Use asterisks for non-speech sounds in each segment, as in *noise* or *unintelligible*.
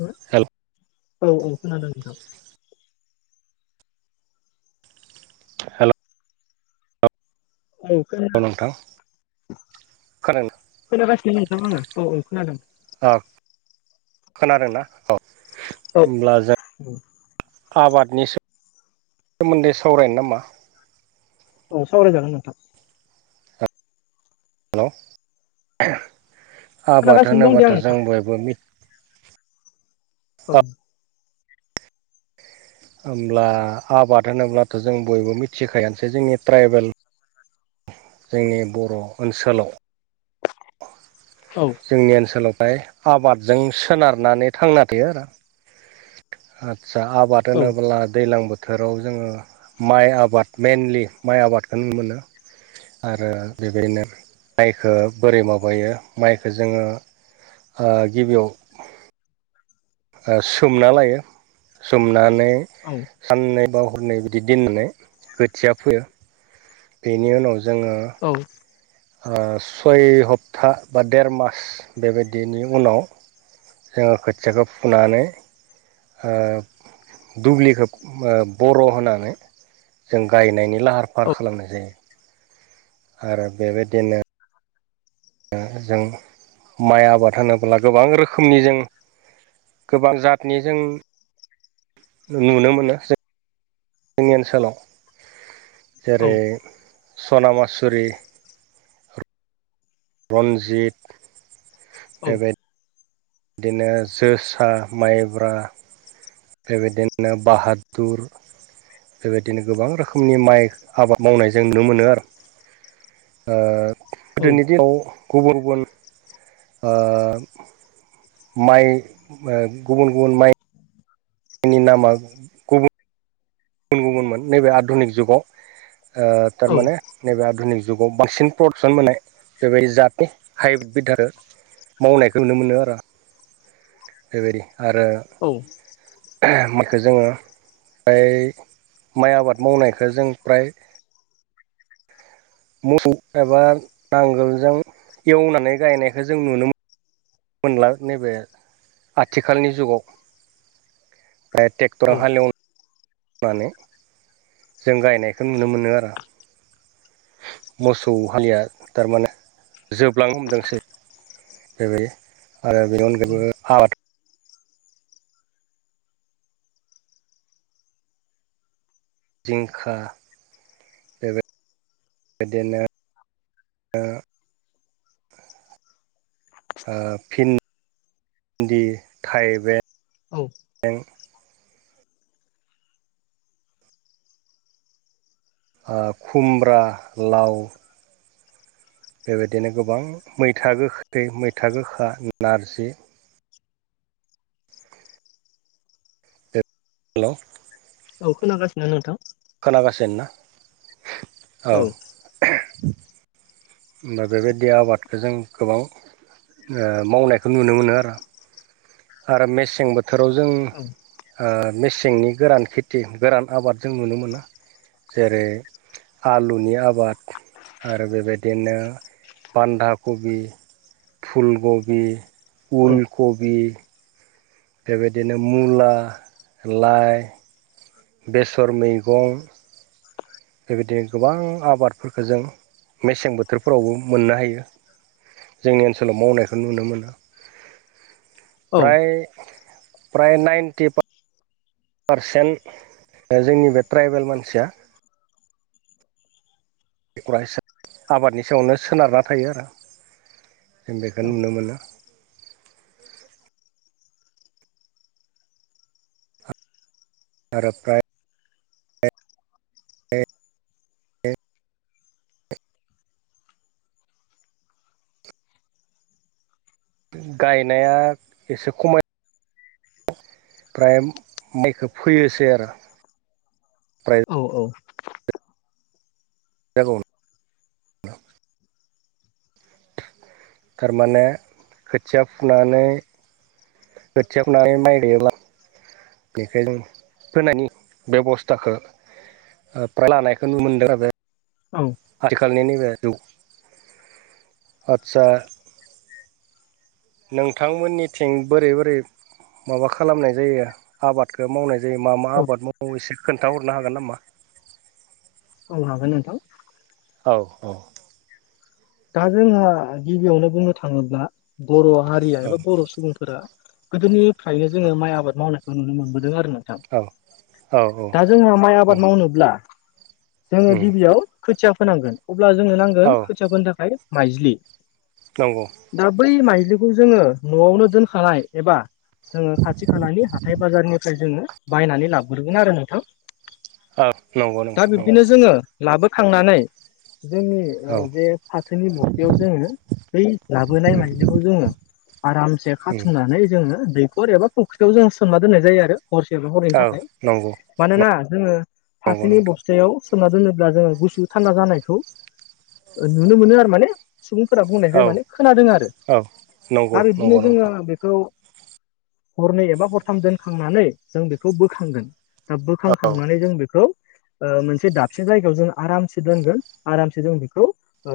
हो हेल' औ औ खोनादों नोंथां हेल' औ खोन नोंथां खोनादों खोनागासिनो नंथां आङो औ औ खोनादों औ खोनादोंनाा औ औ होमब्ला जों औ आबादनि सोमोन्दै सावरायनो नामा औ सावराय जागोन नोंथा हेल' आबाद खोनागासिनो दं दे आं होनोबाथ' नोंथां जों बयबो मिथ औ होमब्ला आबाद होनोब्लाथ' जों बयबो मिथिखायसै जोंनि ट्राइबेल जोंनि बर' ओनसोलाव *inaudible* औ जोंनि ओनसोलावहाय आबादजों सोनारनानै थांना थायो आरो आदसा आबाद औ होनोब्ला दैलां बोथ बोथोराव जोङो माइ आबाद मेनलि माइ आबादखौ *unintelligible* मोनो आरो बेबायनो माइखो बोरै माबायो माइखो जोङो ओ गिबियाव सोमना लायो सोमनानै औ साननै बा हरनै बिदि दोननानै खोथिया फोयो बेनि उनाव जोङो औ ओ सय हप्ता बा देर मास बेबायदिनि उनाव जोङो खोथिखौ फुनानै ओ दुब्लिखौ ओ बर' होनानै जों गायनायनि लाहार फाहार खालामनाय जायो आरो बेबायदिनो ओ जों माइ आबाद होनोब्ला गोबां रोखोमनि जों गोबां जातनि जों नुनो मोनो जे जोंनि ओनसोलाव औ जेरै सना मासुरि रनजित बेबायद बिदिनो जोसा माइब्रा बेबायदिनो बाहादुर बेबायदिनो गोबां रोखोमनि माइ आबाद मावनाय जों नुनो मोनो आरो ओ गोदोनि दिनाव गुबुन गुबुन ओ माइ ओ गुबुन गुबुन माइ *unintelligible* नि नामा गुबुन गुबुन गुबुनमोन नैबे आधुनिक जुगाव ओ थारमाने नैबे आधुनिक जुगाव बांसिन प्रडाकसन मोननाय बेबायदि जातनि हाइब्रिद आरो मावनायखौ नुनो मोनो आरो बेबायदि आरो औ माइखौ जोङो फ्राय माइ आबाद मावनायखौ जों फ्राय मोसौ एबा नांगोलजों एवनानै गायनायखौ जों नुनो मो मोनला नैबे आथिखालनि जुगाव *unintelligible* टेक्टराव औ हालेवनानै जों गायनायखौ नुनो मोनो आरो मोसौ हालिया थारमाने जोबलांनो हमदोंसै बेबायदि आरो बेनि अनगायैबो आबाद जिंखा बिदिनो ओ ओ फिन भिन्दी, थाइबें ओ खुमब्रा, लाव बेबायदिनो गोबां मैथा गोखै, मैथा गोखा, नारजि हेल' औ खोनागासिनो नोंथां खोनागासिनो ना? औ होमबा बेबायदि आबादखौ जों गोबां ओ मावनायखौ नुनो मोनो आरो। आरो मेसें बोथोराव जों औ ओ मेसेंनि गोरान खेथि गोरान आबाद जों नुनो मोनो। जेरै आलुनि आबाद आरो बेबायदिनो बान्दा कबि फुलकबि, औ उलकबि बेबायदिनो मुला, लाइ बेसर मैगं बेबायदिनो गोबां आबादफोरखो जों मेसें बोथोरफोरावबो मोननो हायो। जोंनि ओनसोलाव मावनायखौ नुनो मोनो। *unintelligible* फ्राय फ्राय नाइन्टि पारसेन्ट जोंनि बे ट्राइबेल मानसिया *unintelligible* आबादनि सायावनो सोनारना थायो आरो जों बेखौ नुनो मोनो। आरो फ्राय *unintelligible* गायनाया एसे खमाय फ्राय माइखो फोयोसै आरो। फ्राय औ औ जागौ थारमाने खोथिया फुनानै *unintelligible* बेखायनो फोनायनि बेबस्थाखो *unintelligible* औ आथिखालनि नैबे जुग आदसा नोंथांमोननिथिं बोरै बोरै माबा खालामनाय जायो आबादखौ मावनाय जायो मा मा औ आबाद मावो एसेोर खोन्थााहरनो हागोन नामा? औ हागोन नोंथां। औ औ दा जोंहा गिबियावनो बुंनो थाङोब्ला बर' हारिया एबा बर' सुबुंफोरा गोदोनिफ्रायनो जोङो माइ आबाद मावनायखौ नुनो मोनबोदों आरो नोंथां। औ औ औ दा जोंहा माइ आबाद मावनोब्ला जोङो गिबियाव खोथिया फोनांगोन अब्ला जोंनो नांगोन गोन खोथियाफोनो थाखाय माइज्लि। नंगौ दा बै माइज्लिखौ जोङो न'आवनो दोनखानाय एबा जोङो खाथि खालानि हाथाय बाजारनिफ्राय जोङो बायनानै लाबग्रोगोन आरो नोंथां। नंगौ दा नोंथां नंगौ बिबदिनो जोङो लाबोखांनानै जोंनि औ ओ जे फाथोनि बस्थायाव जोङो बै लाबोनाय उम माइज्लिखौ जोङो आरामसे उम खाथुमनानै जोङो दैखर एबा फुख्रियाव जों सोमना दोननाय जायो आरो। हरसे बा हरैनि औ थाखाय नंगौ मानोना जोङो नंगौ फाथोनि नोंथां बस्थायाव खोबना दोनोब्ला जोङो गुसु थान्दा जानायखौ ओ नुनो मोनो आरो माने सुबुंफोरा बुंनायखाय औ माने खोनादों आरो औ नंगौ दा नंगौ बिबदिनो नोंथां जोङो बेखौ हरनै एबा हरथाम दोनखांनानै जों बेखौ बोखांगोन दा औ बोखांखांनानै जों बेखौ ओ मोनसे दाबसे जायगायाव जों आरामसे दोनगोन आरामसे जों बेखौ ओ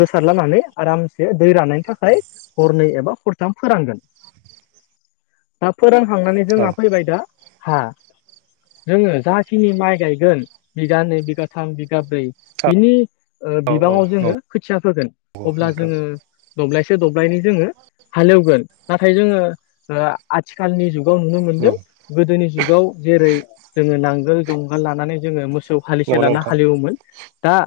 गोसारलानानै आरामसे दै रानायनि थाखाय हरनै एबा हर थाम फोरानगोन दा फोरानखांनानै औ जोंहा फैबाय दा हा जोङो जाखिनि माइ गायगोन बिगानैै बिगाथाम बिगाब्रै बिनि ओ बिबाङाव जोङो नंगौ खोथिया फोगोन अब्ला नोंथां जोङो दब्लायसे दब्लायनै जोङो हालेवगोन नाथाय जोङो ओ आथिखालनि जुगाव नुनो मोनदों उम गोदोनि जुगाव जेरै जोङो नांगोल जुंगाल लानानै जोङो मोसौ हालिसे नंगौ लाना नोंथां हालेवोमोन दा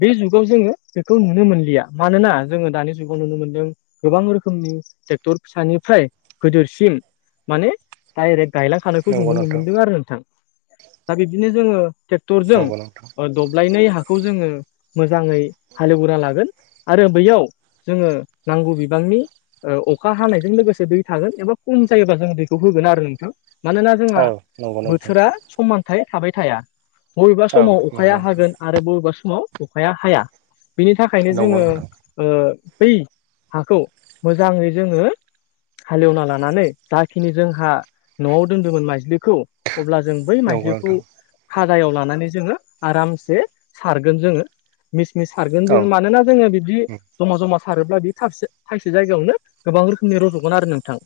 बे जुगाव जोङो बेखौ नुनो मोनलिया मानोना जोङो दानि जुगाव नुनो मोनदों गोबां रोखोमनि टेक्टर फिसानिफ्राय गोदोरसिम माने डाइरेक्ट गायलांखानायखौ जोङो नंगौ नुनो नोंथां मोनदों आरो नोंथां दा बिब्दिनो जोङो टेक टुरजों नंगौ नोंथां ओ दब्लायनै हाखौ जोङो मोजाङै हालेवग्रोना लागोन आरो बैयाव जोङो नांगौ बिबांनि ओ अखा हानायजों लोगोसे दै थागोन एबा खम जायोबा जों दैखौ होगोन आरो नोंथां। मानोना जोंहा औ नंगौ नोंथां बोथोरा समानथाय थाबाय थाया। बबेबा औ समाव नंगौ अखाया नोंथां हागोन आरो बबेबा समाव अखाया हाया बेनि थाख खायनो नंगौ जोङो ओ बै हाखौ मोजाङै जोङो हालेवना लानानै जाखिनि जोंहा न'आव दोनदोंमोन माइज्लिखौ अब्ला जों बै माइज्लिखौ नोंथां नंगौ नोंथां खादायाव लानानै जोङो आरामसे सारगोन जोङो। मिसमिस सारगोन औ जोङो मानोना जोङो बिब्दि उम जमा जमा सारोब्ला बे थाबसे थाइसे जायगायावनो गोबां रोखोमनि रज'गोन आरो नोंथां।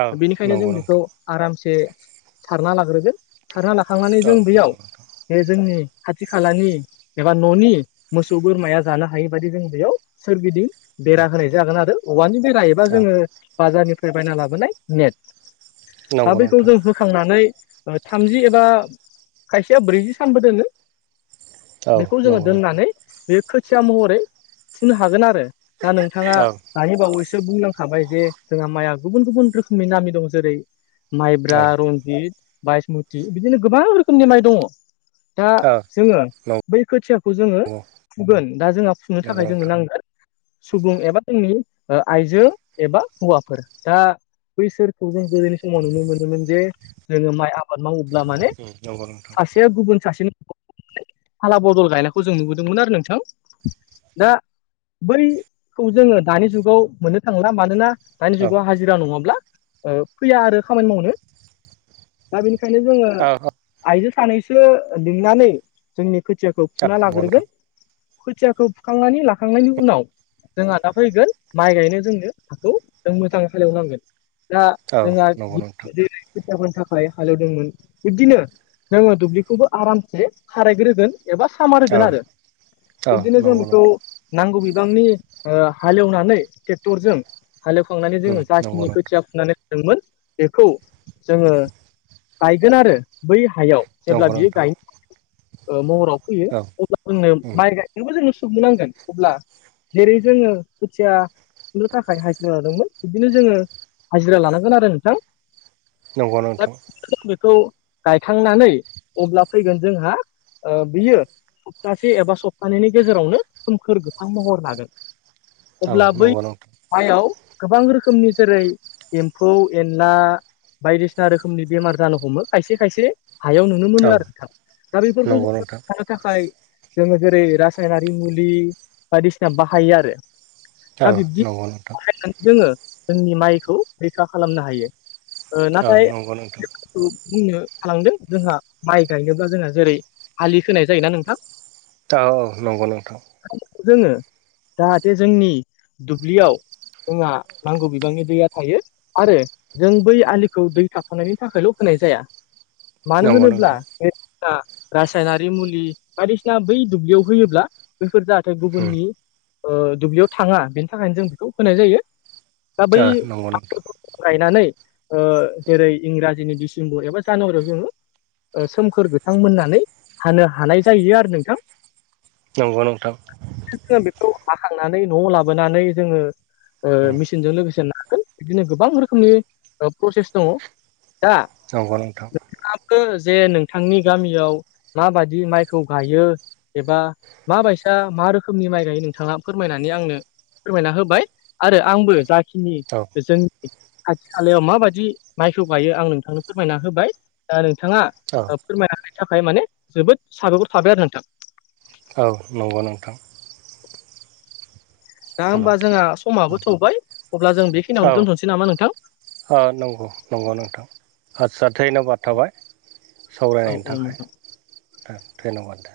औ बेनिखायनो जों नंगौ बिखौ नोंथां आरामसे सारना लाग्रोगोन सारना लाखांनानै औ जों नंगौ बेयाव बे जोंनि खाथि खालानि एबा न'नि मोसौ बोरमाया जानो हायै बायदि जों बेयाव सोरगिदिं औ बेरा होनाय जागोन आरो औवानि बेरा एबा औ जोङो बाजारनिफ्राय बायना लाबोनाय नेट दा नंगौ बैखौ नोंथां जों हो खांनानै ओ थामजि एबा खायसेया ब्रैजि सानबो दोनो। औ बेखौ नंगौ जोङो नोंथां दोननानै बे खोथिया महरै फुनो हागोन आरो। दा नोंथाङा औ दानि बावैसो बुंलांखाबाय जे जोंहा माइआ गुबुन गुबुन रोखोमनि नामि दं जेरै माइब्रा औ रनजित बायसमुति बिदिनो गोबां रोखोमनि माइ दङ। दा औ जोङो बै खोथियाखौ जोङो नंगौ फुगोन दा जोंहा फुनो नंगौ थाखाय नोंथां जोंनो नांगोन सुबुं एबा जोंनि ओ आइजो एबा हौवाफोर दा बैसोरखौ जों गोदोनि समाव नुनो मोनोमोन जे जोङो माइ आबाद मावोब्ला माने नंगौ नोंथां सासेया गुबुन सासेनि फाला बदल गायनायखौ जों नुबोदों। दोंमोन आरो नोंथां दा बैखौ जोङो दानि जुगाव मोननो थांला मानोना दानि औ जुगाव हाजिरा नङाब्ला फैया आरो खामानि मावनो दा बेनिखायनो जोङो औ आइजो सानैसो लिंनानै जोंनि खोथियाखौ फुना लाग्रोगोन *inaudible* खोथियाखौ फुखांनानै लाखांनायनि उनाव जोंहा दा फैगोन माइ गायनो जोंनो हाखौ जों मोजाङै हालेवनांगोन दा औ जोंहा नंगौ *unintelligible* नोंथां खोथिया फोनो थाखाय हालेवदोंमोन बिब्दिनो जोङो दुब्लिखौबो आरामसे खारायग्रोगोन एबा सामार औ होगोन आरो। औ बिदिनो जों नंगौ बेखौ नोंथां नांगौ बिबांनि ओ हालेवनानै टेक्टरजों हालेवखांनानै जोङो नंगौ जाखिनि नोंथां खोथिया फुनानै बेखौ जोङो गायगोन आरो बै हायाव जेब्ला नंगौ बियो नोंथां गायनो महराव फैयो औ अब्ला जोंनो माइ गायनोबो जोंनो फुनांगोन अब्ला जेरै जोङो खोथिया फुनो थाखाय हाजिरा लादोंमोन बिदिनो जोङो हाजिरा लानांगोन आरो नोंथां नंगौ दा नोंथां बेखौ गायखांनानै अब्ला फैगोन जोंहा बियो सप्तासे एबा सप्तानैनि गेजेरावनो सोमखोर गोथां महर लागोन औ अब्ला बै नंगौ नोंथां माइयाव गोबां रोखोमनि जेरै एम्फौ एनला बायदिसिना रोखोमनि बेमार जानो हमो खायसे खायसे हायाव नुनो मोनो औ आरो दा बेफोरखौ नंगौ जों नोंथां औ नंगौ नोंथां औ हौबथानो थाखाय जोङो जेरै रासायनारि मुलि बायदिसिना बाहायो आरो दा ओ बिब्दि नंगौ नोंथां बाहायनानै जोङो जोंनि माइखौ रैखा खालामनो हायो औ नाथाय नंगौ नोंथां बुंनो थालांदों जोंहा माइ गायनोब्ला जोंहा जेरै आालि खोनाय जायोना नोंथां औ औ नंगौ नोंथां जोङो जाहाथे जोंनि दुब्लियाव जोंहा नांगौ बिबांनि दैया थायो आरो जों बै आलिखौ दै थाबथानायनि थाखायल' खोनाय जाया मानो नंगौ होनोब्ला नोंथां रासायनारि मुलि बायदिसिना बै दुब्लियाव होयोब्ला बैफोर जाहाथे औ गुबुननि दुब्लियाव थाङा बेनि थाखायनो जों बेखौ खोनाय जायो दा बै नंगौ नोंथां हाफोरखौ गायनानै जेरै इंराजिनि डिसेम्बर एबा जानुवारियाव जोङो सोमखोर गोथां मोननानै हानो हानाय जायो आरो नोंथां नंगौ नोंथां जोङो बेखौ हाखांनानै न'आव लाबोनानै जोङो औ मेसिनजों लोगोसे नागोन बिदिनो गोबां रोखोमनि प्रसेस दङ दा औ नंगौ नोंथां नोंथाङा जे नोंथांनि गामियाव माबायदि माइ खौ गायो एबा मा बायसा मा रोखोमनि माइ गायो नोंथाङा फोरमायनानै आंनो फोरमायना होबाय, आरो आंबो जाखिनि *unintelligible* जोंनि खाथि खालायाव माबायदि माइखौ गायो आं नोंथांनो फोरमायना होबाय। दा नोंथाङा *unintelligible* फोरमायनायनि थाखाय माने, जोबोद साबायखर थाबाय आरो नोंथां। औ नंगौ नोंथां। दा हेल' होमबा जोंहा समाबो थौबाय अब्ला, जों बेखिनियावनो दोनथ'नोसै नामा नोंथां? ओ नंगौ नंगौ नोंथां आस्सा धन्बाद औ थाबाय। सावरायनायनि औ नोंथां थाखाय धन्य'बाद दे।